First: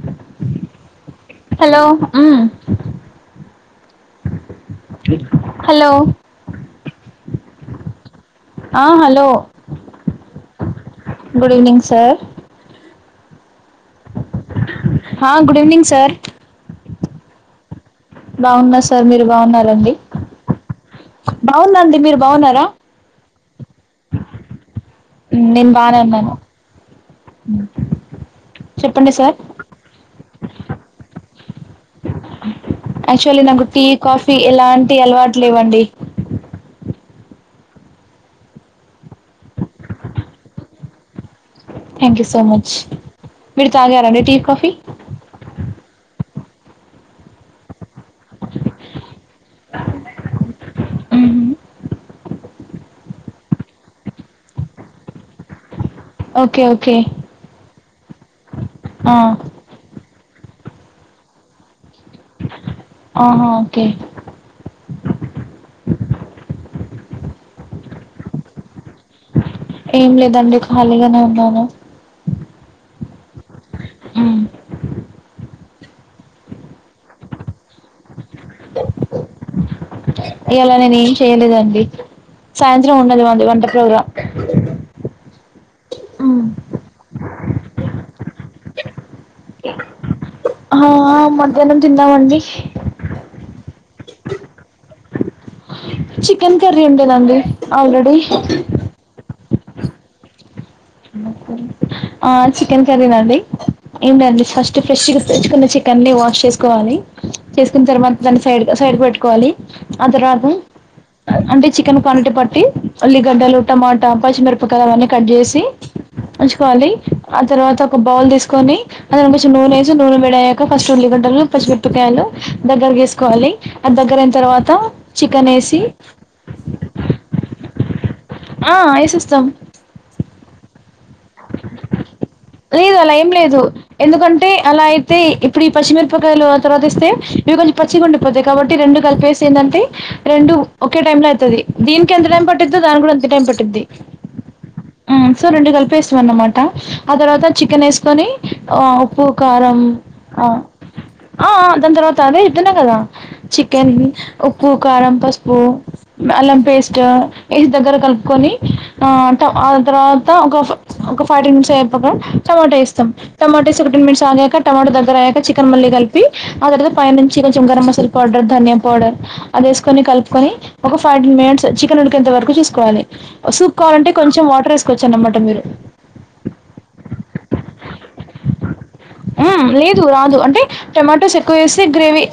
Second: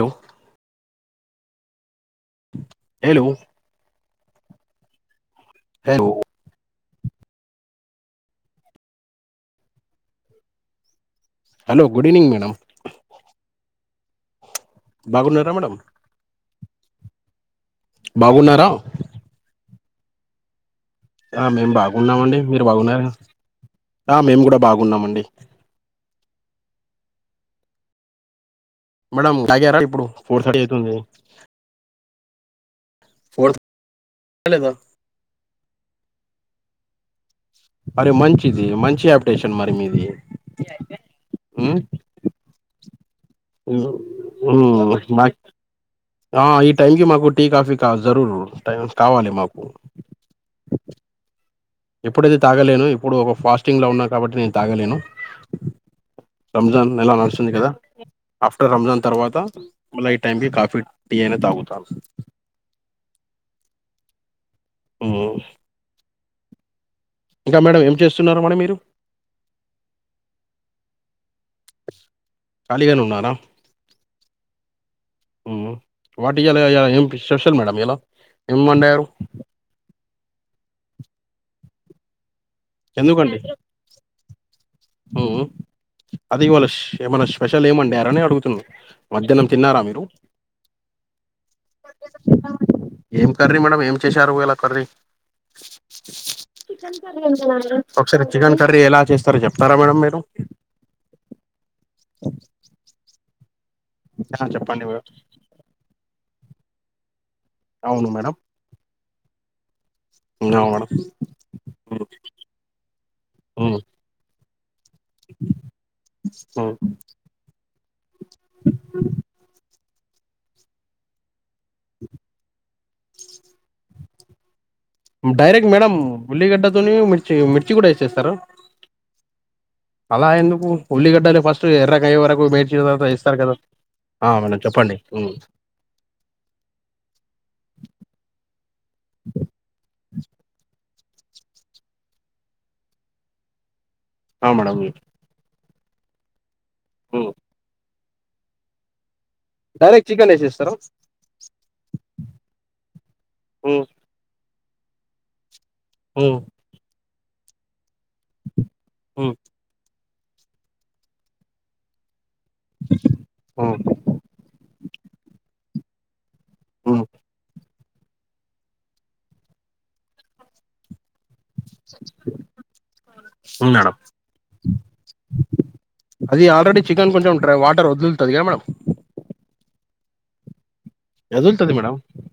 Hello hello um hello hello ఆ hello good hello evening good sir evening madam హ బాగున్నారా good madam evening sir బాగున్నారా బాగున్న sir మీరు బాగున్నండి ఆ మేము బాగున్నామ అండి మీరు బాగున్నార ఆ మేము కూడా బాగు నేను బానే ఉన్నాను చెప్పండి సార్ మేడం కాగార ఇప్పుడు ఫోర్ థర్టీ అయితుంది యాక్చువల్లీ ఫోర్ నాకు టీ కాఫీ లేదా ఎలాంటి అలవాటు లేవండి అరే మంచిది మంచి ఆప్టేషన్ మరి మీది థ్యాంక్ యూ సో మచ్ మీరు తాగారండి టీ కాఫీ మా ఈ టైమ్కి మాకుటీ కాఫ తాగుతారు టై కావాలి మాకు మ్మ్. ఎప్పుడైతే తాగలేను ఇప్పుడు ఒక ఫాస్టింగ్ లో ఉన్నా కాబట్టి నేను తాగలేను ఓకే రంజాన్ ఓకే నెల నడుస్తుంది కదా ఆఫ్టర్ రంజాన్ ఆ తర్వాత మళ్ళ టైమ్ కి కాఫీ టీ అయిన తాగుతా ఆహా ఓకే ఉమ్ ఇంకా మేడం ఏం చేస్తున్నారుమేడమ్ మీరు ఏం లేదండి ఖాళీగానే ఉన్నాను ఖాళీగానే ఉన్నారా ఆ వాటికిలాం స్పెషల్ మేడ ఎలా ఏం వండరూ ఇలా నేను ఏం చేయలేదండి సాయంత్రం ఉండది మది వంట ప్రోగ్రాం మ్మ్ అదేవాలష్ ఏమైనా స్పెషల్ ఏమండి ఎరనే అడుగుతున్నా మధ్యాహ్నం తిన్నారా మీరు ఆ మధ్యాహ్నం తిన్నామండి ఏం కర్రీ మేడం ఏం చేశారు ఇలా కర్రీ చికెన్ కర్రీ ఉండేనండి క ఆల్రెడీ ఒకసారి చికెన్ కర్రీ ఎలా చేస్తారు చెప్పడి సారా మేడం మీరు ఆ చికెన్ కరీ నాండి ఏంటండి ఆ ఫస్ట్ చెప్పండి మేడం ఫ్రెష్ తెచ్చుకున్న చికెన్ ని వాష్ చేసుకోవాలి చేసుకున్న అవును తర్వాత మేడం దాన్ని సైడ్ కు సైడ్ పెట్టుకోవాలి ఆ తరువాత హ్మ్. అవును మేడం అంటే చికెన్ క్వాంటిటీ పట్టి ఉల్లిగడ్డలు టమాటా పచ్చిమిరు ఉ కారాన్ని కట్ చేసి మ్మ్ ఉంచుకోవాలి ఆ తర్వాత ఒక బౌల్ తీసుకొని అందులో మిషు నూనె వేసి నూనె వేడి అయ్యాక ఫస్ట్ ఉల్లిగడ్డల్ పచ్చిమిరపకాయలు దగ్గరకు వేసుకోవాలి అది దగ్గర అయిన తర్వాత చికెన్ డైరక్ట్ వేసి మేడమ్ ఉల్లిగడ్డా తోని మిర్చి మిర్చి కూడా వేసు తెస్తారు ఆ ఏసేస్తాం. అలా ఎందుకు ఉల్లిగడ్డలు ఫస్ట్ ఎర్రగా అయ్యే వరకు వేచ్ లేదు అలా ఏం లేదు ఎందుకంటే అలా చెప్పండి అయితే మ్మ్ ఇప్పుడు ఈ పచ్చి మిరపకాయలు తర్వాత ఇస్తే ఇవి కొంచెం పచ్చిగా ఉండిపోతాయి కాబట్టి రెండు కలిపేసి ఏంది అంటే రెండు ఒకే టైమ్ లో అయితది దీనికి ఎంత టైం పట్టిందో దాని కూడా అంతే టైం పట్టిద్ది ఉ ఆ మేడం మ్మ్ సో రెండు కలిపేసిన అన్నామాటా అ తర్వాత చికెన్ ఏసు తోని ఆ ఉప్పు కారం డైరెక్ట్ చికెన్ ఆ వేసేస్తారా ఆ ఆ దాని తర్వాత అదే ఇద్దన్నా కదా చికెన్ ఉప్పు కారం పసుపు అల్లం పేస్ట్ ఇవి దగ్గరకు కలుపుకొని ఆ ఆ తర్వాత ఒక ఒక ఫార్టీ మిట్స్ అయిపోక టమాట ఏస్తాం టమాట సూడుటీన్ మిట్స్ ఆగక టమాట దగ్గర అయ్యాక చికెన్ మళ్ళీ కలిపి ఆ తర్వాత పై నుంచి కొంచెం గరం మసాలా పౌడర్ ధనియా పౌడర్ అది వేసుకొని కలుపుకొని ఒక ఫైర్టీన్ మినిట్స్ చికెన్ ఉడికేంత వరకు చూసుకోవాలి సూప్ మేడం కావాలంటే కొంచెం వాటర్ వేసుకోవచ్చు అన్నమాట మీరు అది ఆల్రెడీ చికెన్ కొంచెం వాటర్ వదులుతది గా మేడం హ్మ్. లేదు రాదు అంటే టొమాటోస్ ఎక్కువ ఎదులుతది వేస్తే మేడం గ్రేవీ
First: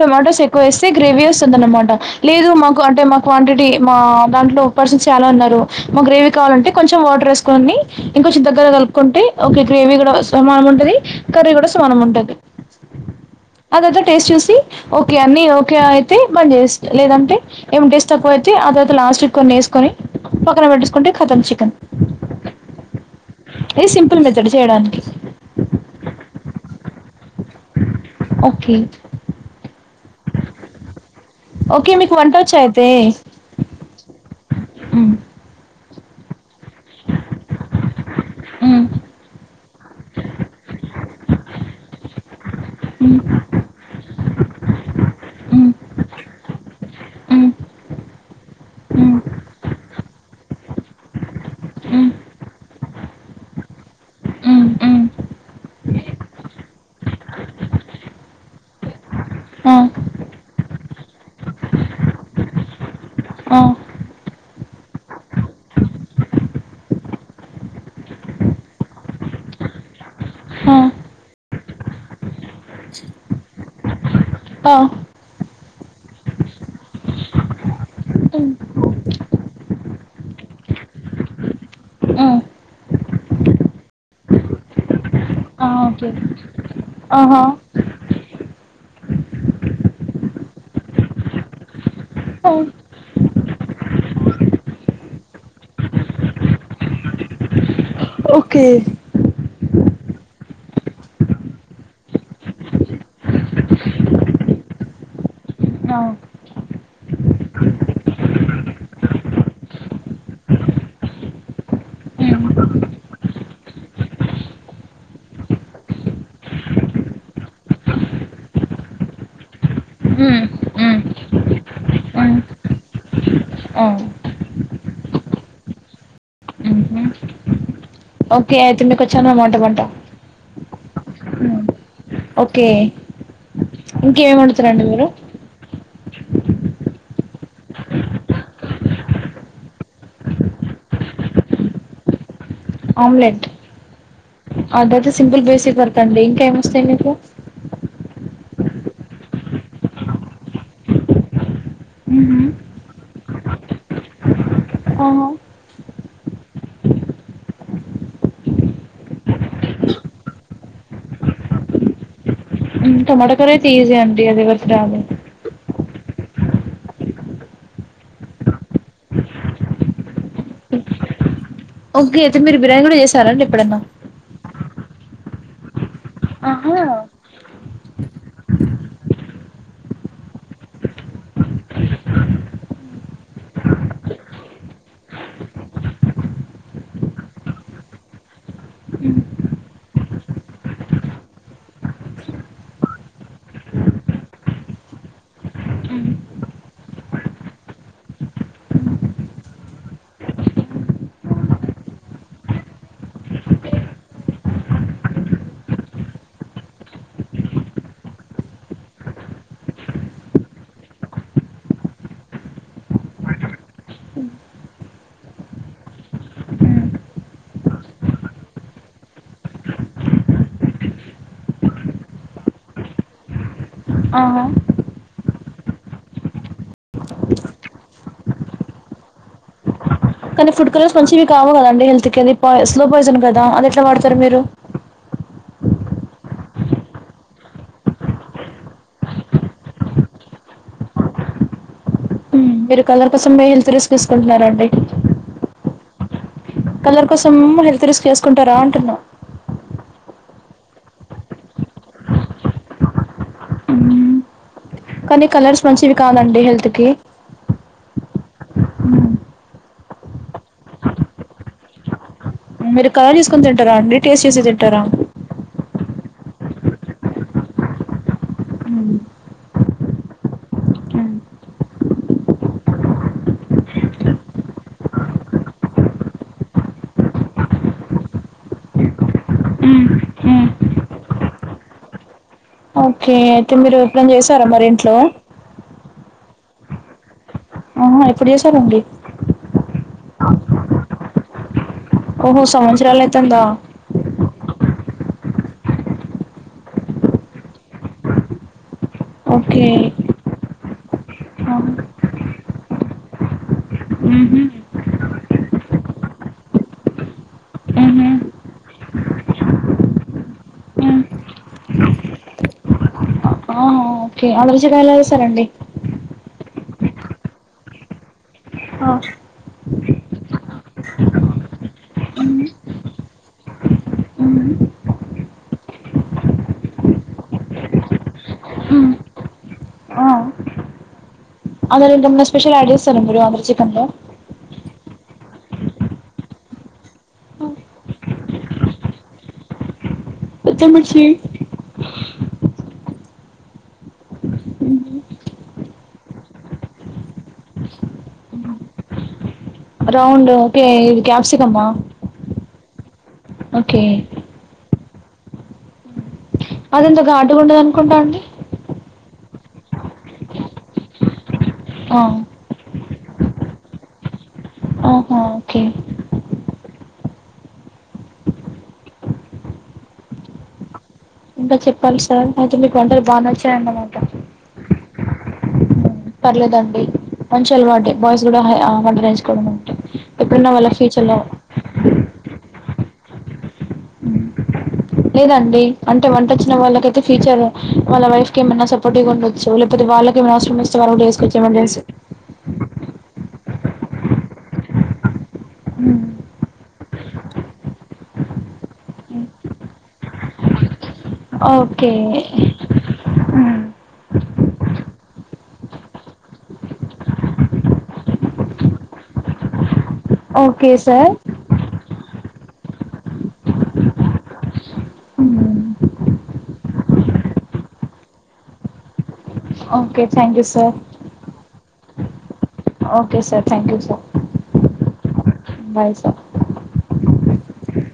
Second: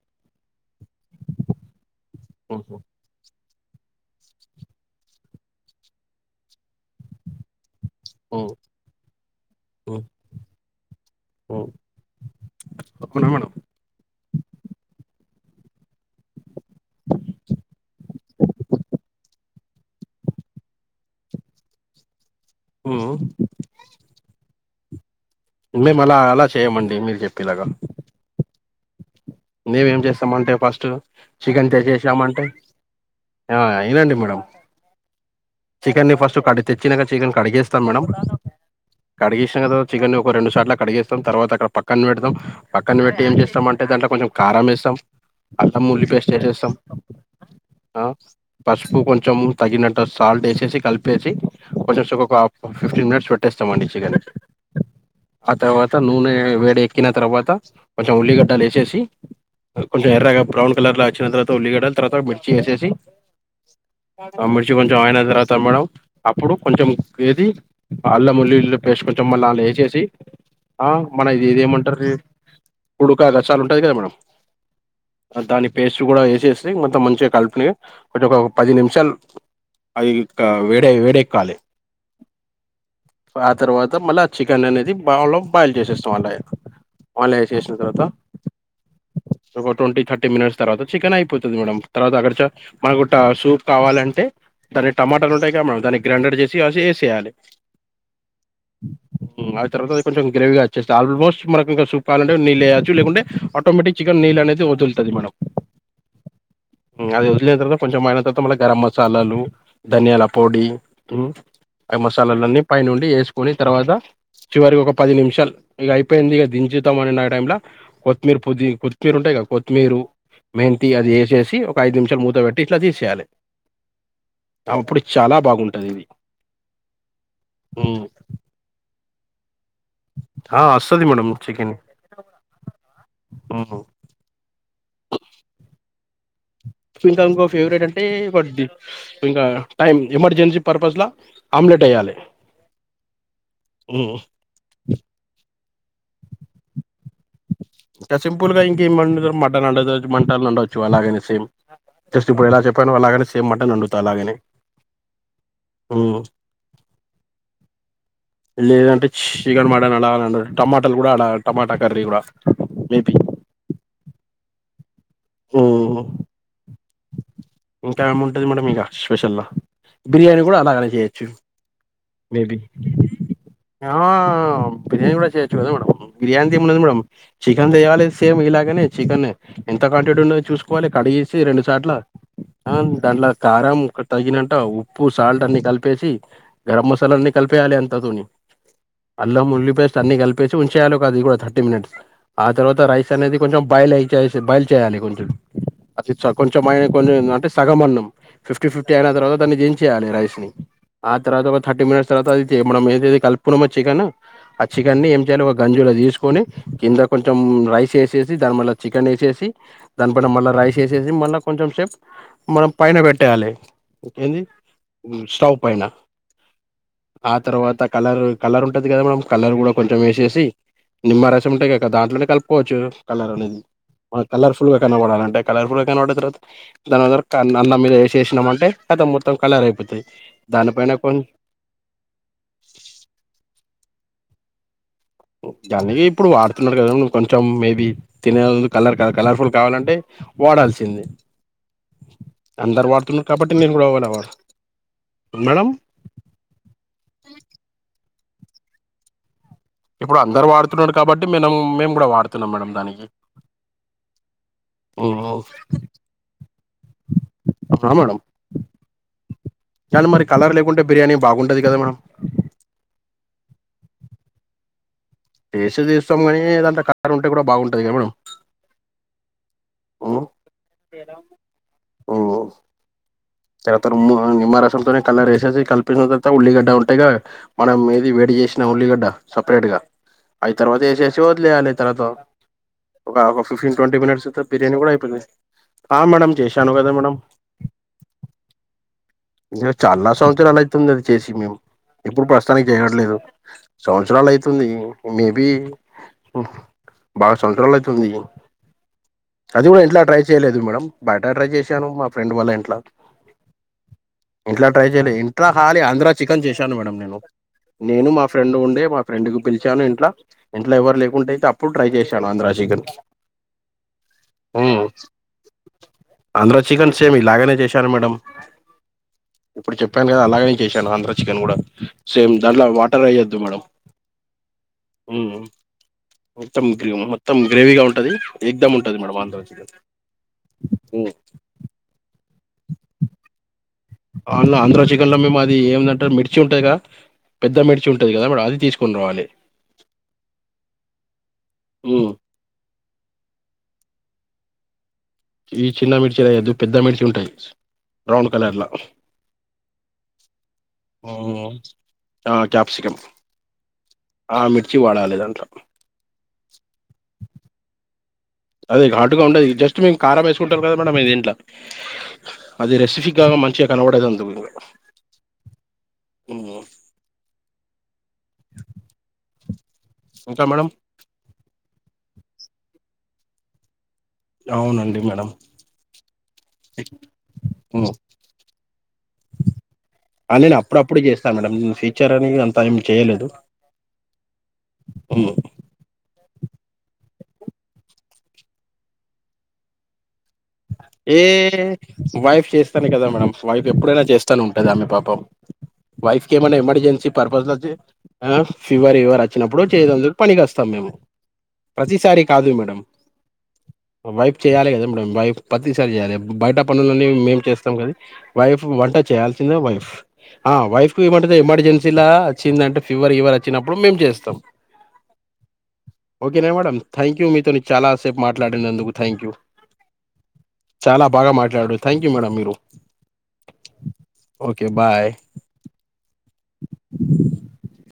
టొమాటోస్ ఎక్కువ వేసు చే గ్రేవీ వస్తుంది అన్నమాట లేదు మాకు అంటే మా క్వాంటి టి మా దాంట్లో ఉప్పర్ సీన్స్ చాలా ఉన్నారు మా గ్రేవీ కావాలంటే కొంచెం వాటర్ వేసుకొండి ఇంకావచ్చుద ఉత్తగా కలుపుకుంటే ఓకే గ్రేవీ కూడా సమానం ఉంటది కర్రీ కూడా సమానం ఉంటది అవునా మేడం అ తరువాత టేస్ట్ చూసి ఓకే అన్ని ఓకే అయితే బన్ జెస్ లేదంటే ఏమ్ టెస్ట్ తక్కువ అయితే ఆ తర్వాత లాస్ట్ కు కొన్ని వేసుకొని పక్కన పెట్టేసుకుంటే కతం చికెన్ ఊ ఈ సింపుల్ మెథడ్ చేయడానికి మేము అలా అలా చేయమండి మీరు చెప్పేలాగా ఓకే మీ ఏమ్ చేస్తామంటే ఫస్ట్ చికెన్ ఓకే మీకు తెసేసామంటే వంటొచ్చా అయితే? ఆ ఇనండి మేడం హ్మ్. చికెన్ ను ఫస్ట్ కడు తెచ్చినంకా చికెన్ కడిగేస్తాం మేడం హ్మ్ కడిగేసినా కదా చికెన్ ఒక రెండు సార్లా కడిగేసు తోన్ తర్వాత అక్కడ పక్కన పెడతాం పక్కన హ్మ్ పెట్టి ఏం చేస్తా అంటే దాంట్లో కొంచెం కారం వేస్తాం హ్మ్ అల్లం ఉల్లి పేస్ట్ వేసేస్తాం హ్మ్ ఆ పసుపు హ్మ్ కొంచెం తగినట్టు సాల్ట్ వేసేసి కలిపేసి కొంచెం హ్మ్ సుగొకావు ఒక్క ఫిఫ్టీన్ మినిట్స్ పెట్టేస్తామండి చికెన్ హ్మ్ హ్మ్ ఆ తర్వాత నూనె వేడి ఎక్కిన తర్వాత కొంచెం ఉల్లిగడ్డలు వేసేసి ఆ కొంచెం ఎర్రగా బ్రౌన్ కలర్ లా వచ్చిన తర్వాత ఉల్లిగడ్డలు తర్వాత మిర్చి వేసేసి హ ఆ మిర్చి కొంచెం అయిన తర్వాత మేడం అప్పుడు కొంచెం ఏది అల్లముల్లిల్ పేస్ట్ కోన్ కొంచెం మళ్ళా అల్లా ఏ చేేసి ఆ మన ఇది ఇది ఏమంటారు కుడుక గసాలు ఉంటది కదా మేడమ్ ఆ దాని పేస్ట్ కూడా వేసేస్తే మొత్తం మంచిగా కలిపిని ఒకటే ఒక హ్మ్ పది నిమిషాలు అది ఇంకా వేడే వేడెక్కాలే హ్మ్ ఆ తరువాత మళ్ళా చికెన్ అనేది బవులోమ్ ఆ! పైల్ ఓకే. చేసేస్తాం అళ్ళ ఏ వాళ్ళ ఆహా! ఏసేసిన తరువాత ఒక ట్వంటీ థర్టీ మినిట్స్ తర్వాత చికెన్ అయిపోతుంది మేడం తరువాత అక్కడ చ ఆ! మణుగూట్టసు సూప్ కావాలంటే దాన్ని టమాటాలు ఉంటాయి కా మేడం దాన్ని గ్రైండర్ చేసి వేసి చేయాలి. ఓకే తర్వాత కొంచం గ్రేవీగా వచ్చే ఆల్మోస్ట్ మనకి ఇంకా సూప్ కావాలెట్ నీళ్ళు వేయచ్చ లేకుంటే ఆటోమేటిక్ చికెన్ నీళ్ళు అనేది వదులుతుది మనం [unintelligible] ఉ అది వదిలిన తర్వాత కొంచెం ఆయిన తర్వాత మళ్ళీ గరం మసాలాలు ధనియాల పొడి ఉ ఆ హ్మ్. మసాలాలన్నీ పైనుండి వేసుకొని తర్వాత చివరికి ఒక పది నిమిషాలు ఇక అయిపోయింది ఇక డిచేద్దాం అన ఆ టైంలో కొత్ కొత్తిమీరు పొది కొత్తిమీరు ఉంటాయి కదా కొత్తిమీరు హ్మ్. మెంతి హ్మ్. అది వేసేసి ఒక ఐదు నిమిషాలు మూత హ్మ్. పెట్టి ఇట్లా తీసేయాలి. ఆ! అప్పుడు చాలా బాగుంటంది ఇది హుహు. హ్మ్. ఓకే అయితే మీకు వచ్చన్నమాట వంట ఆ వస్తది madam hmm. Chicken okay hmm. ఇంకే వొండుతారండి మీరు ఇంకా ఇంకో ఫేవరెట్ అంటే వడ్డి ఇంకా టైం ఎమర్జెన్సీ పర్పస్లా ఆమ్ మ్లెట్ వేయాలి ఆమ్లెట్ హ్మ్. అదైతే సింపుల్ బేసిక్ వర్త్ అండి ఇంకా ఏమొస్తాయి మీకు ఇ సింపుల్ గా ఇంకేం వండుతార్ మటన్ వండుతారు మటన్ వండవచ్చు అలాగనే సేమ్ జస్ట్ హుహు. ఇప్పుడు ఎలా చెప్పానో ఆలానే సేమ్ మటన్ వండుతా అలాగనే ఆహా! ఉ లేదంటే చ్ చికెన్ మటన్ వండుతా అలా టమాటాలు కూడా అలా టమాటా కర్రీ కూడా మేబి టమాట కర్రీ అయితే ఈజీ అండి అదే ఎవరికి రాదు మ్మ్ ఇంకా ఏముంటది మేడమ్ ఇంక స్పెషలు బిర్యానీ కూడా అలాగనే చేయొచ్చు. ఓకే అయితే మే బి మీరు బిర్యానీ కూడా చేసారండి ఎప్పుడన్నా బిర్యానీ కూడా చేయొచ్చు కదా మేడం బిర్యానీ ఆహా ఏమున్నది మేడం చికెన్ తేయాలి సేమ్ ఇలాగనే చికెనే ఇంత కంటి [unintelligible] చూసుకోని కడిగేసి రెండు సార్ట్ల ఆ దాంట్ల కారం తగినంట ఉప్పు సాల్ట్ అన్ని కలిపేసి గరమ్ మసలాన్ని కల్పేయలా అంత తొని అల్లం ఉళ్లిపేస్ట్ అన్ని కలిపేసి ఉంచేయాల అది కూడా థర్టీ మినిట్స్ ఆ తర్వాత రైస్ అనేది కొంచెం బయల్ అనేది చేసి బయల్ చేయాలి కొంచెం అది కొంచెం అయ్ కొంచెం అంటే సగమన్నం ఫిఫ్టీ ఫిఫ్టీ అయిన తర్వాత దాన్ని దించెయాలి రైస్ ని ఆ తర్వాత ఓ థర్టీ మనిట్స్ తర్వాత మనం ఏదయింతే కలపుకున్నామో చికెను ఆ చికెన్ ని ఏం జెలో గంజులో తీసుకొని కింద కొంచెం రైస్ వేసేసి దాని మల్ల చికెన్ వేసేసి దాని పైన మళ్ళా రైస్ వేసేసి మళ్ళా కొంచెం సేప్ మనం పైన పెట్టేయాలి. ఏంది ఉ స్టవ్ పైన అ ఆ తర్వాత కలర్ కలర్ ఉంటది కదా మేడం కలర్ కూడా కొంచెం వేసేసి నిమ్మరసం ఉంటే కదా దాంట్లోనే కలుపుకోవచ్చు కలర్ అనేది మ ఆహా కలర్ ఫుల్ గా కనపడలంటే అంటే కలర్ఫుల్ గా కనపడతారు తర్వాత [unintelligible] అన్నం మీద వేసేసినం అంటే కాతం మొత్తం కలర్ అయిపోతాయ్. కానీ ఫుడ్ కలర్స్ మంచివి కావు కదాండి హెల్త్ కి అ పాయిజ్ స్లో పాయిజన్ కదా అది ఎట్లా వడుతారు మీరు. కానీ ఇప్పుడు వాడుతున్నారు కదా కొంచెం మేబీ తినే కలర్ కలర్ఫుల్ కావాలంటే వాడాల్సింది ఉ మీరు అందరు కలర్ వాడుతున్నారు కోసం కాబట్టి హెల్త్ నేను కూడా రిస్క్ వాడ వాడ- తీసుకుంటున్నారండి. మేడం కలర్ కోసం హెల్త్ రిస్క్ తిసుకుంటారా అంటున్నా. ఇప్పుడు అందరు వాడుతున్నారు కాబట్టి మేడం మేము కూడా వాడుతున్నాం మేడం దానికి. కానీ ఓహో కలర్స్ మంచివి కాదండి హెల్త్ కి ఉనా మేడం కానీ మరి కలర్ లేకుంటే బిర్యానీ బాగుండదు కదా మేడం మీరు కలర్ చూస్కోని తింటారా అండి టేస్ట్ చూసి తింటారా. టేస్టే తీస్తాం కానీ ఇదంతా కలర్ ఉంటే కూడా బాగుంటది కదా మేడం. ఉ ఓఓ తర్వత మ్మ నిమ్మరసంతోనే కలరేసేసి కలిపిన తర్వాత ఉల్లిగడ్డ ఉంటయ్ గద మనం ఏది వేడి చేసినా ఉల్లిగడ్డ సపరేట్ గా అవి తర్వాత ఏసేసి వదిలేయాలె తర్వాత ఓకే ఒక ఒక అయితే ఫిఫ్టీన్ మీరు ట్వంటీ ఎప్పుడైనా మినిట్స్ చేసారా తర్ మరి బిర్యానీ కూడా ఇంట్లో అయిపోతది. ఆ మేడమ్ చేశాను గదా మేడమ్ హ్ ఎప్పుడు చేసారండి జ చాలా సంవత్సరాలయితుంది అది చేసి మేము ఇప్పుడు ఓహో ప్రస్తుతానికి సంవత్సరాలు చేయట్లేదు అయితుందా సంవత్సరాలయితుంది మే బి బాగ సంవత్సరాలయితుంది ఓకే అది గూడ ఇంట్ల ట్రై చేయలేదు మేడం బయట ట్రై ఆ చేశాను మా ఫ్రెండ్ వాల్ల ఇంట్ల ఊహు ఇంట్ల ట్రై చేయలే, ఇంట్లా ఖాలీ ఆంధ్ర చికెన్ చేశాను మేడం నేను నేను ఊహు మా ఫ్రెండ్ ఉండే మా ఫ్రెండ్ కు పిలిచాను ఇంట్లా, ఇంట్ల ఊ ఎవరు లేకుంటేయితే అప్పుడు ట్రై చేశాను ఆంధ్రా చిక్ చికన్ ఆహా ఓ కే ఆరోజు ఎలా ఎలా చేశారండి ఆంధ్ర చికెన్ సేమ్ ఇలాగనే చేశాను మేడం ఆ ఇప్పుడు చెప్పాను గదా అలాగనే చేశాను ఆంధ్ర చికెన్ కూడా, సేమ్ దాంట్ల వాటర్ ఎయ్యొద్దు మేడం ఉమ్ ఉమ్ మొత్తం గ్రే మొత్తం గ్రేవీగా ఉంటది ఎగ్ధం ఊ ఉంటది మేడం ఆంద్రా చికెన్ ఆ హ్మ్ అందులో ఇంకేమన్న స్పెషల్ యాడ్ చేస్తరా మీరు ఆంధ్రా చికెన్ లో ఆళ్ల ఆంధ్రా చికన్ల మేము అది ఎందంటే మిర్చి ఉంటది గద పెద్ద మిడ్చి ఉంటది గదా మేడం అది తీసుకుని రావాలె పెద్ద మిర్చి ఉమ్ ఈ చిన్న మిర్చిలేయద్దు పెద్ద మిర్చి ఉంటయి రౌండ్ కలర్ల రౌండ్ ఓకే ఇది క్యాప్సికమ్మా ఆ క్యాప్సికం ఓకే చ్చి వాడాలేదాంట్ల అది అంత ఘాటుగుండదాన్కుంట అండి ది ఘాటుగ ఉండది జస్ట్ మీర్ కారమేసుకుంటరు గద మేడం ఇంట్ల ఆ అది రెసిఫిక్గ మంచిగా కనబడేదందుకు ఆహా ఓకే ఇంగ హ్మ్ [inaudible] ఇంకా మేడం ఇంకా చెప్పాలి సార్ అయితే మీకు వంటలు బానే వచ్చాయన్నమాట. అవునండి మేడం పర్లేదండి మంచి అలవాంటే మ్మ్ బాయ్స్ గూడా హా ఆ వంటనేర్చుకోవడమంటే, ఎప్పుడన్న వాళ్ళ ఫ్యూచర్ లో ఇన్ ఫ్యూచర్ అని అంత ఏం చేయలేదు మ్మ్ లేదండి అంటే వంట చ్ చ్చిన వాళ్ళకయితే ఫ్యూచర్ వాళ్ళ వైఫ్ కేమన్నా సపోర్టివ్గా ఉండొచ్చు, లేపోతే వాళ్ళక్ ఏమన అవసరమోస్తే [unintelligible] చేస్కోవచ్చు ఏమన్న జేసి త్తనే కదా మేడం వైఫ్ ఎప్పుడైనా చేస్తనే ఉంటది ఆమె పాపం వైఫ్ కేమన్న ఎమర్జెన్సీ పర్పస్ లోచ్చి ఆ ఫీవర్ గివర్ వచ్చినప్పుడు చేదందుకు పనికస్తాం మేము. ఓకే హ్మ్ వైప్ చేయాలె గదా మేడం వైప్ ప్రతిసారి చేయాలే బయట పనులన్నీ మేము చేస్తాం గని, వైఫ్ వంట చేయాల్సిందే వైఫ్ ఆ ఓకే వైఫ్ కి సార్ ఇయ్య మంటే ఎమ్మటే దెల్సెది ఇలా వచ్చిందంటే ఫీవర్ గివర్ వచ్చినప్పుడు మేం జేస్తాం ఓకేనా మేడం థ్యాంక్ యూ మీతోని చాలా సేపు మాట్లాడినందుకు thank you okay thank you sir చాలా బాగా మాట్లాడు థ్యాంక్ యూ మేడం మీరు okay sir thank you sir okay bye bye sir [unintelligible]